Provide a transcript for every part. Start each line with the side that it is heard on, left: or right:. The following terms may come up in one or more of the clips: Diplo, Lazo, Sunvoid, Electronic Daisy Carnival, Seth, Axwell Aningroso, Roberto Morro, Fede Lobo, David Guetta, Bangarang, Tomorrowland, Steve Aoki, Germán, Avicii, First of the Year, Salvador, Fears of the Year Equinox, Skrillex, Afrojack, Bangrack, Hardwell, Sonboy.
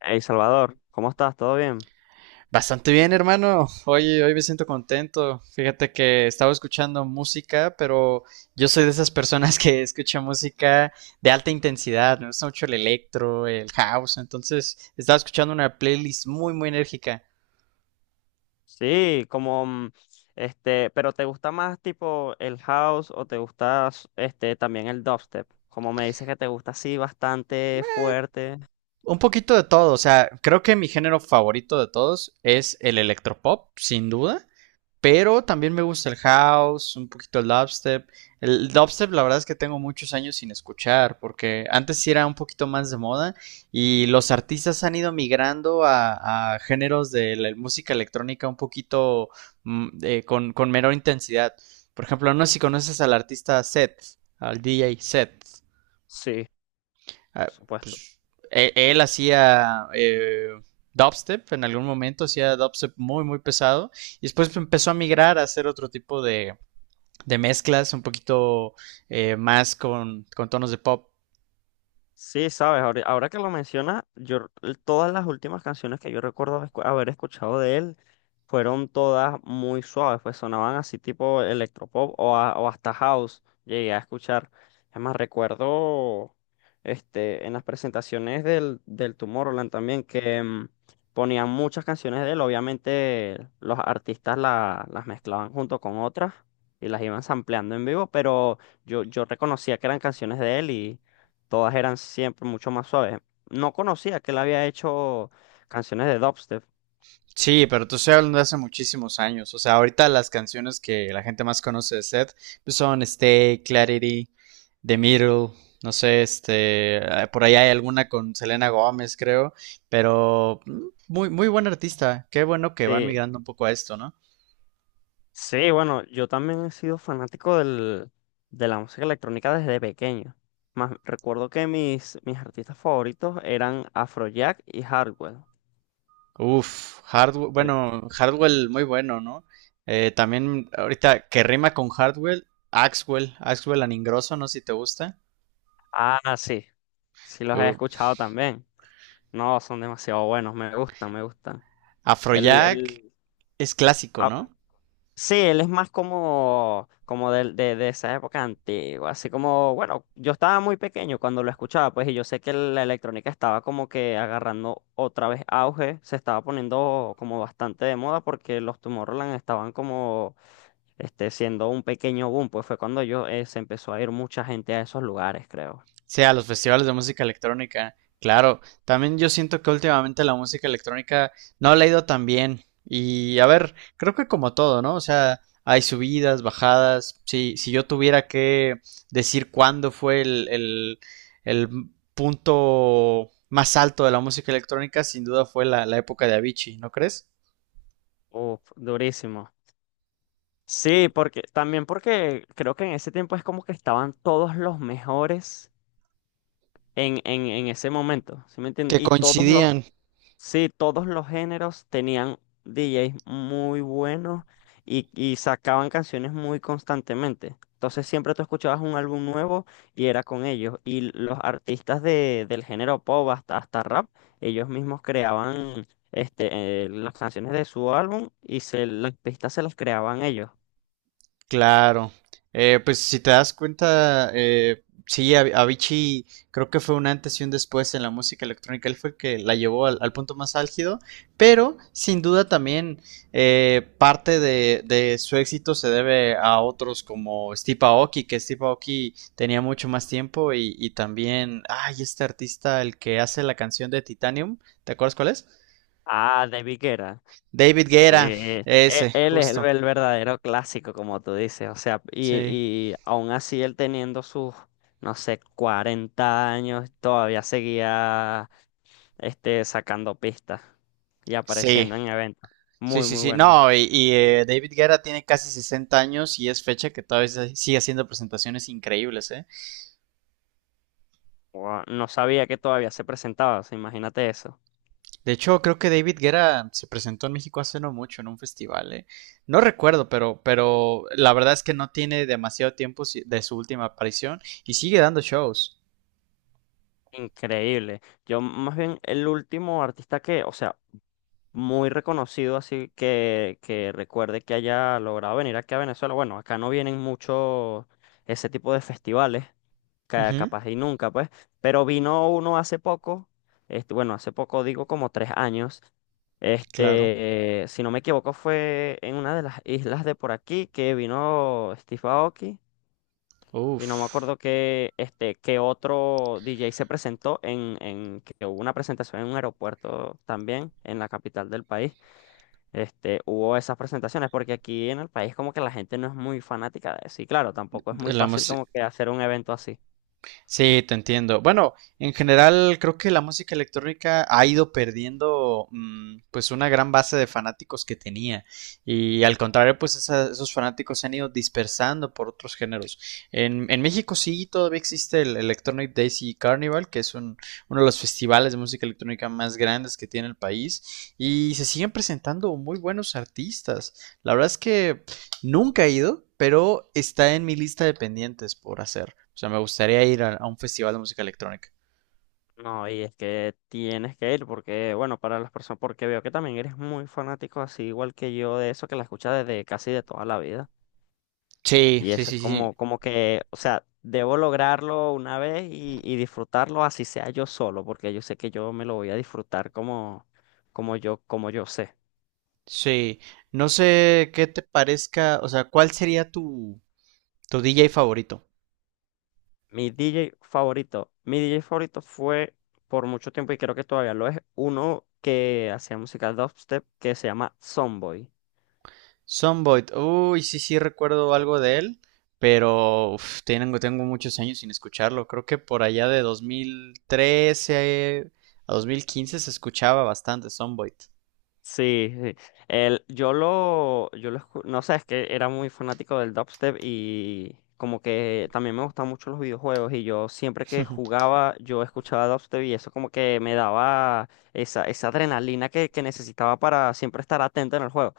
left: Hey Salvador, ¿cómo estás? ¿Todo bien?
right: Bastante bien, hermano. Oye, hoy me siento contento. Fíjate que estaba escuchando música, pero yo soy de esas personas que escucha música de alta intensidad. Me gusta mucho el electro, el house. Entonces, estaba escuchando una playlist muy, muy enérgica.
left: Sí, como pero ¿te gusta más tipo el house o te gusta este también el dubstep? Como me dices que te gusta así bastante fuerte.
right: Un poquito de todo. O sea, creo que mi género favorito de todos es el electropop, sin duda. Pero también me gusta el house, un poquito el dubstep. El dubstep, la verdad es que tengo muchos años sin escuchar, porque antes sí era un poquito más de moda y los artistas han ido migrando a géneros de la música electrónica un poquito con menor intensidad. Por ejemplo, no sé si conoces al artista Seth, al DJ Seth.
left: Sí, por
right: ah,
left: supuesto.
right: pues él hacía dubstep. En algún momento hacía dubstep muy, muy pesado, y después empezó a migrar a hacer otro tipo de mezclas, un poquito más con tonos de pop.
left: Sí, sabes, ahora que lo mencionas, todas las últimas canciones que yo recuerdo haber escuchado de él fueron todas muy suaves, pues sonaban así tipo electropop o hasta house, llegué a escuchar. Además recuerdo en las presentaciones del Tomorrowland también que ponían muchas canciones de él. Obviamente los artistas las mezclaban junto con otras y las iban sampleando en vivo, pero yo reconocía que eran canciones de él. Todas eran siempre mucho más suaves. No conocía que él había hecho canciones de dubstep.
right: Sí, pero tú estás hablando de hace muchísimos años. O sea, ahorita las canciones que la gente más conoce de Seth pues son Stay, Clarity, The Middle, no sé, por ahí hay alguna con Selena Gómez, creo, pero muy, muy buen artista. Qué bueno que van
left: Sí,
right: migrando un poco a esto, ¿no?
left: sí, bueno, yo también he sido fanático de la música electrónica desde pequeño. Más, recuerdo que mis artistas favoritos eran Afrojack y Hardwell.
right: Uf, Hardwell,
left: Ya.
right: bueno, Hardwell muy bueno, ¿no? También ahorita que rima con Hardwell, Axwell, Axwell Aningroso, no sé si te gusta.
left: Ah, sí, sí los he
right: Uh,
left: escuchado también. No, son demasiado buenos, me gustan, me gustan. El,
right: Afrojack
left: el,
right: es clásico, ¿no?
left: Sí, él es más como, como de esa época antigua, así como, bueno, yo estaba muy pequeño cuando lo escuchaba, pues, y yo sé que la electrónica estaba como que agarrando otra vez auge, se estaba poniendo como bastante de moda porque los Tomorrowland estaban como, este, siendo un pequeño boom, pues fue cuando yo, se empezó a ir mucha gente a esos lugares, creo.
right: Sí, a los festivales de música electrónica. Claro, también yo siento que últimamente la música electrónica no le ha ido tan bien. Y a ver, creo que como todo, ¿no? O sea, hay subidas, bajadas. Si yo tuviera que decir cuándo fue el punto más alto de la música electrónica, sin duda fue la, la época de Avicii, ¿no crees?
left: Uf, durísimo. Sí, porque, también porque creo que en ese tiempo es como que estaban todos los mejores en ese momento, ¿sí me entiendes?
right: Que
left: Y todos los,
right: coincidían.
left: sí, todos los géneros tenían DJs muy buenos y sacaban canciones muy constantemente. Entonces siempre tú escuchabas un álbum nuevo y era con ellos. Y los artistas del género pop hasta, hasta rap, ellos mismos creaban este, las canciones de su álbum y se, las pistas se las creaban ellos.
right: Claro. Pues si te das cuenta, sí, Avicii creo que fue un antes y un después en la música electrónica. Él fue el que la llevó al punto más álgido, pero sin duda también parte de su éxito se debe a otros como Steve Aoki, que Steve Aoki tenía mucho más tiempo y también, ay, este artista, el que hace la canción de Titanium, ¿te acuerdas cuál es?
left: Ah, David Guetta.
right: David
left: Sí,
right: Guerra, ese,
left: él es
right: justo.
left: el verdadero clásico, como tú dices, o sea,
right: Sí.
left: y aún así él teniendo sus, no sé, 40 años, todavía seguía este, sacando pistas y
right: Sí.
left: apareciendo en eventos. Muy, muy
right: Sí.
left: bueno.
right: No, David Guerra tiene casi 60 años y es fecha que todavía sigue haciendo presentaciones increíbles, ¿eh?
left: Guau, no sabía que todavía se presentaba, o sea, imagínate eso.
right: De hecho, creo que David Guerra se presentó en México hace no mucho en un festival, ¿eh? No recuerdo, pero la verdad es que no tiene demasiado tiempo de su última aparición y sigue dando shows.
left: Increíble. Yo más bien el último artista que, o sea, muy reconocido, así que recuerde que haya logrado venir aquí a Venezuela. Bueno, acá no vienen mucho ese tipo de festivales,
right: Ujú,
left: capaz y nunca, pues, pero vino uno hace poco, este, bueno, hace poco digo como tres años.
right: claro.
left: Este, si no me equivoco, fue en una de las islas de por aquí que vino Steve Aoki. Y no me
right: Uf.
left: acuerdo que este, que otro DJ se presentó en que hubo una presentación en un aeropuerto también en la capital del país este, hubo esas presentaciones, porque aquí en el país como que la gente no es muy fanática de eso. Y claro, tampoco es muy
right: La
left: fácil
right: música.
left: como que hacer un evento así.
right: Sí, te entiendo. Bueno, en general creo que la música electrónica ha ido perdiendo pues una gran base de fanáticos que tenía y al contrario pues esos fanáticos se han ido dispersando por otros géneros. En México sí todavía existe el Electronic Daisy Carnival, que es uno de los festivales de música electrónica más grandes que tiene el país y se siguen presentando muy buenos artistas. La verdad es que nunca he ido, pero está en mi lista de pendientes por hacer. O sea, me gustaría ir a un festival de música electrónica.
left: No, y es que tienes que ir porque, bueno, para las personas, porque veo que también eres muy fanático, así igual que yo, de eso que la escuchas desde casi de toda la vida.
right: Sí,
left: Y
right: sí,
left: eso es
right: sí, sí.
left: como, como que, o sea, debo lograrlo una vez y disfrutarlo así sea yo solo, porque yo sé que yo me lo voy a disfrutar como, como yo sé.
right: Sí. No sé qué te parezca, o sea, ¿cuál sería tu DJ favorito?
left: Mi DJ favorito. Mi DJ favorito fue por mucho tiempo y creo que todavía lo es. Uno que hacía música dubstep que se llama Sonboy.
right: Sunvoid. Uy, sí, sí, recuerdo algo de él, pero uf, tengo muchos años sin escucharlo. Creo que por allá de 2013 a 2015 se escuchaba bastante Sunvoid.
left: Sí, sí. El, no sé, es que era muy fanático del dubstep y como que también me gustaban mucho los videojuegos y yo siempre que jugaba yo escuchaba dubstep y eso como que me daba esa adrenalina que necesitaba para siempre estar atento en el juego.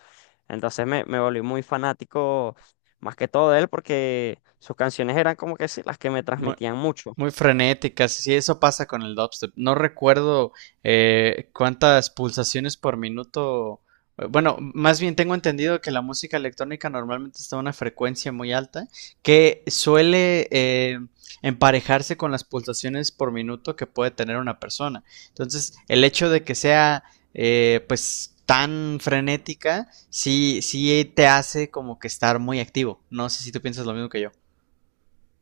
left: Entonces me volví muy fanático más que todo de él porque sus canciones eran como que sí, las que me
right: Muy,
left: transmitían mucho.
right: muy frenéticas. Sí, eso pasa con el dubstep. No recuerdo cuántas pulsaciones por minuto. Bueno, más bien tengo entendido que la música electrónica normalmente está a una frecuencia muy alta, que suele emparejarse con las pulsaciones por minuto que puede tener una persona. Entonces, el hecho de que sea pues tan frenética, sí, sí te hace como que estar muy activo. No sé si tú piensas lo mismo que yo.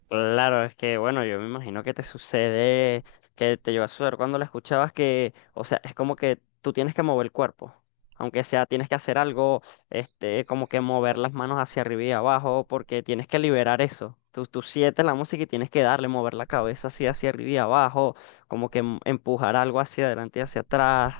left: Claro, es que bueno, yo me imagino que te sucede, que te lleva a suceder cuando la escuchabas que, o sea, es como que tú tienes que mover el cuerpo, aunque sea tienes que hacer algo, este, como que mover las manos hacia arriba y abajo, porque tienes que liberar eso. Tú sientes la música y tienes que darle, mover la cabeza así hacia arriba y abajo, como que empujar algo hacia adelante y hacia atrás.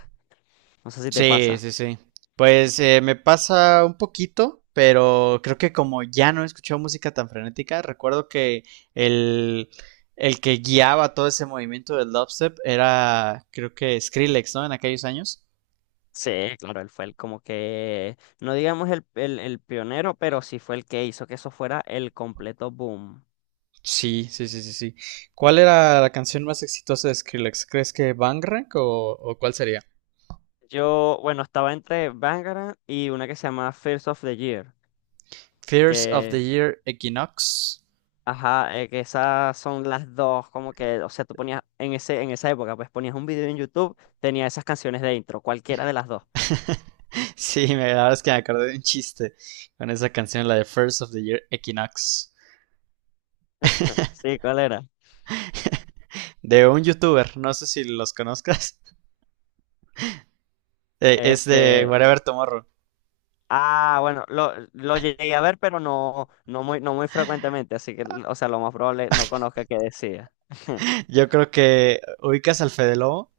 left: No sé si te
right: Sí,
left: pasa.
right: sí, sí. Pues me pasa un poquito, pero creo que como ya no he escuchado música tan frenética, recuerdo que el, el que guiaba todo ese movimiento del dubstep era, creo que Skrillex, ¿no? En aquellos años.
left: Sí, claro, él fue el como que, no digamos el, el pionero, pero sí fue el que hizo que eso fuera el completo boom.
right: Sí, sí, sí, sí, sí. ¿Cuál era la canción más exitosa de Skrillex? ¿Crees que Bangrack o cuál sería?
left: Yo, bueno, estaba entre Bangarang y una que se llama First of the Year,
right: Fears of the
left: que,
right: Year Equinox.
left: ajá, que esas son las dos, como que, o sea, tú ponías en ese, en esa época, pues ponías un video en YouTube, tenía esas canciones de intro, cualquiera de las dos.
right: Sí, la verdad es que me acordé de un chiste con esa canción, la de First of the Year Equinox.
left: Sí, ¿cuál era?
right: De un youtuber, no sé si los conozcas, es de
left: Este,
right: Whatever Tomorrow.
left: ah, bueno, lo llegué a ver, pero no, no muy, no muy frecuentemente, así que, o sea, lo más probable no conozca qué decía.
right: Yo creo que ubicas al Fede Lobo.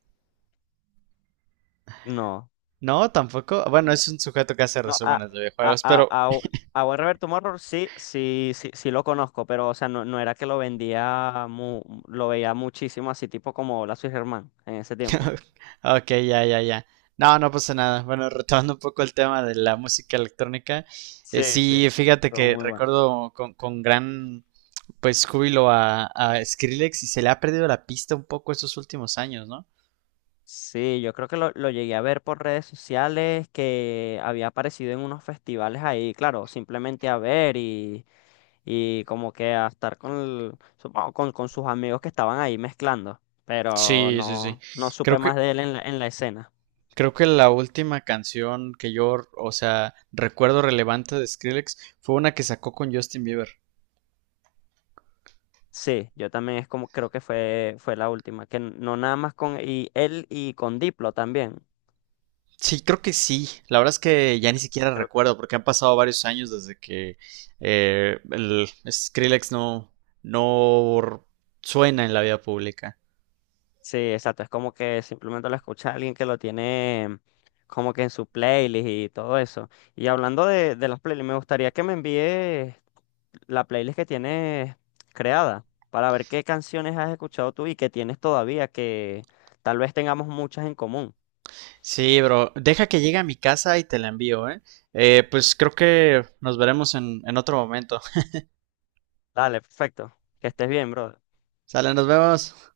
left: No.
right: No, tampoco. Bueno, es un sujeto que hace
left: No,
right: resúmenes de
left: a,
right: videojuegos,
left: a,
right: pero...
left: a, a buen Roberto Morro sí, sí, sí, sí lo conozco, pero o sea, no, no era que lo vendía, lo veía muchísimo así, tipo como Lazo y Germán en ese tiempo.
right: ok, ya, ya, ya. No, no pasa nada. Bueno, retomando un poco el tema de la música electrónica,
left: Sí, sí.
right: sí, fíjate
left: Todo
right: que
left: muy bueno.
right: recuerdo con gran pues júbilo a Skrillex, y se le ha perdido la pista un poco estos últimos años, ¿no?
left: Sí, yo creo que lo llegué a ver por redes sociales, que había aparecido en unos festivales ahí, claro, simplemente a ver y como que a estar con, supongo con sus amigos que estaban ahí mezclando, pero
right: Sí, sí, sí.
left: no, no
right: Creo
left: supe más
right: que
left: de él en la escena.
right: Creo que la última canción que yo, o sea, recuerdo relevante de Skrillex fue una que sacó con Justin Bieber.
left: Sí, yo también es como creo que fue, fue la última, que no nada más con y él y con Diplo también.
right: Sí, creo que sí. La verdad es que ya ni siquiera
left: Creo que,
right: recuerdo porque han pasado varios años desde que el Skrillex no suena en la vida pública.
left: sí, exacto, es como que simplemente lo escucha alguien que lo tiene como que en su playlist y todo eso. Y hablando de las playlists, me gustaría que me envíes la playlist que tienes creada para ver qué canciones has escuchado tú y que tienes todavía, que tal vez tengamos muchas en común.
right: Sí, bro. Deja que llegue a mi casa y te la envío, ¿eh? Pues creo que nos veremos en otro momento.
left: Dale, perfecto. Que estés bien, bro.
right: Sale, nos vemos.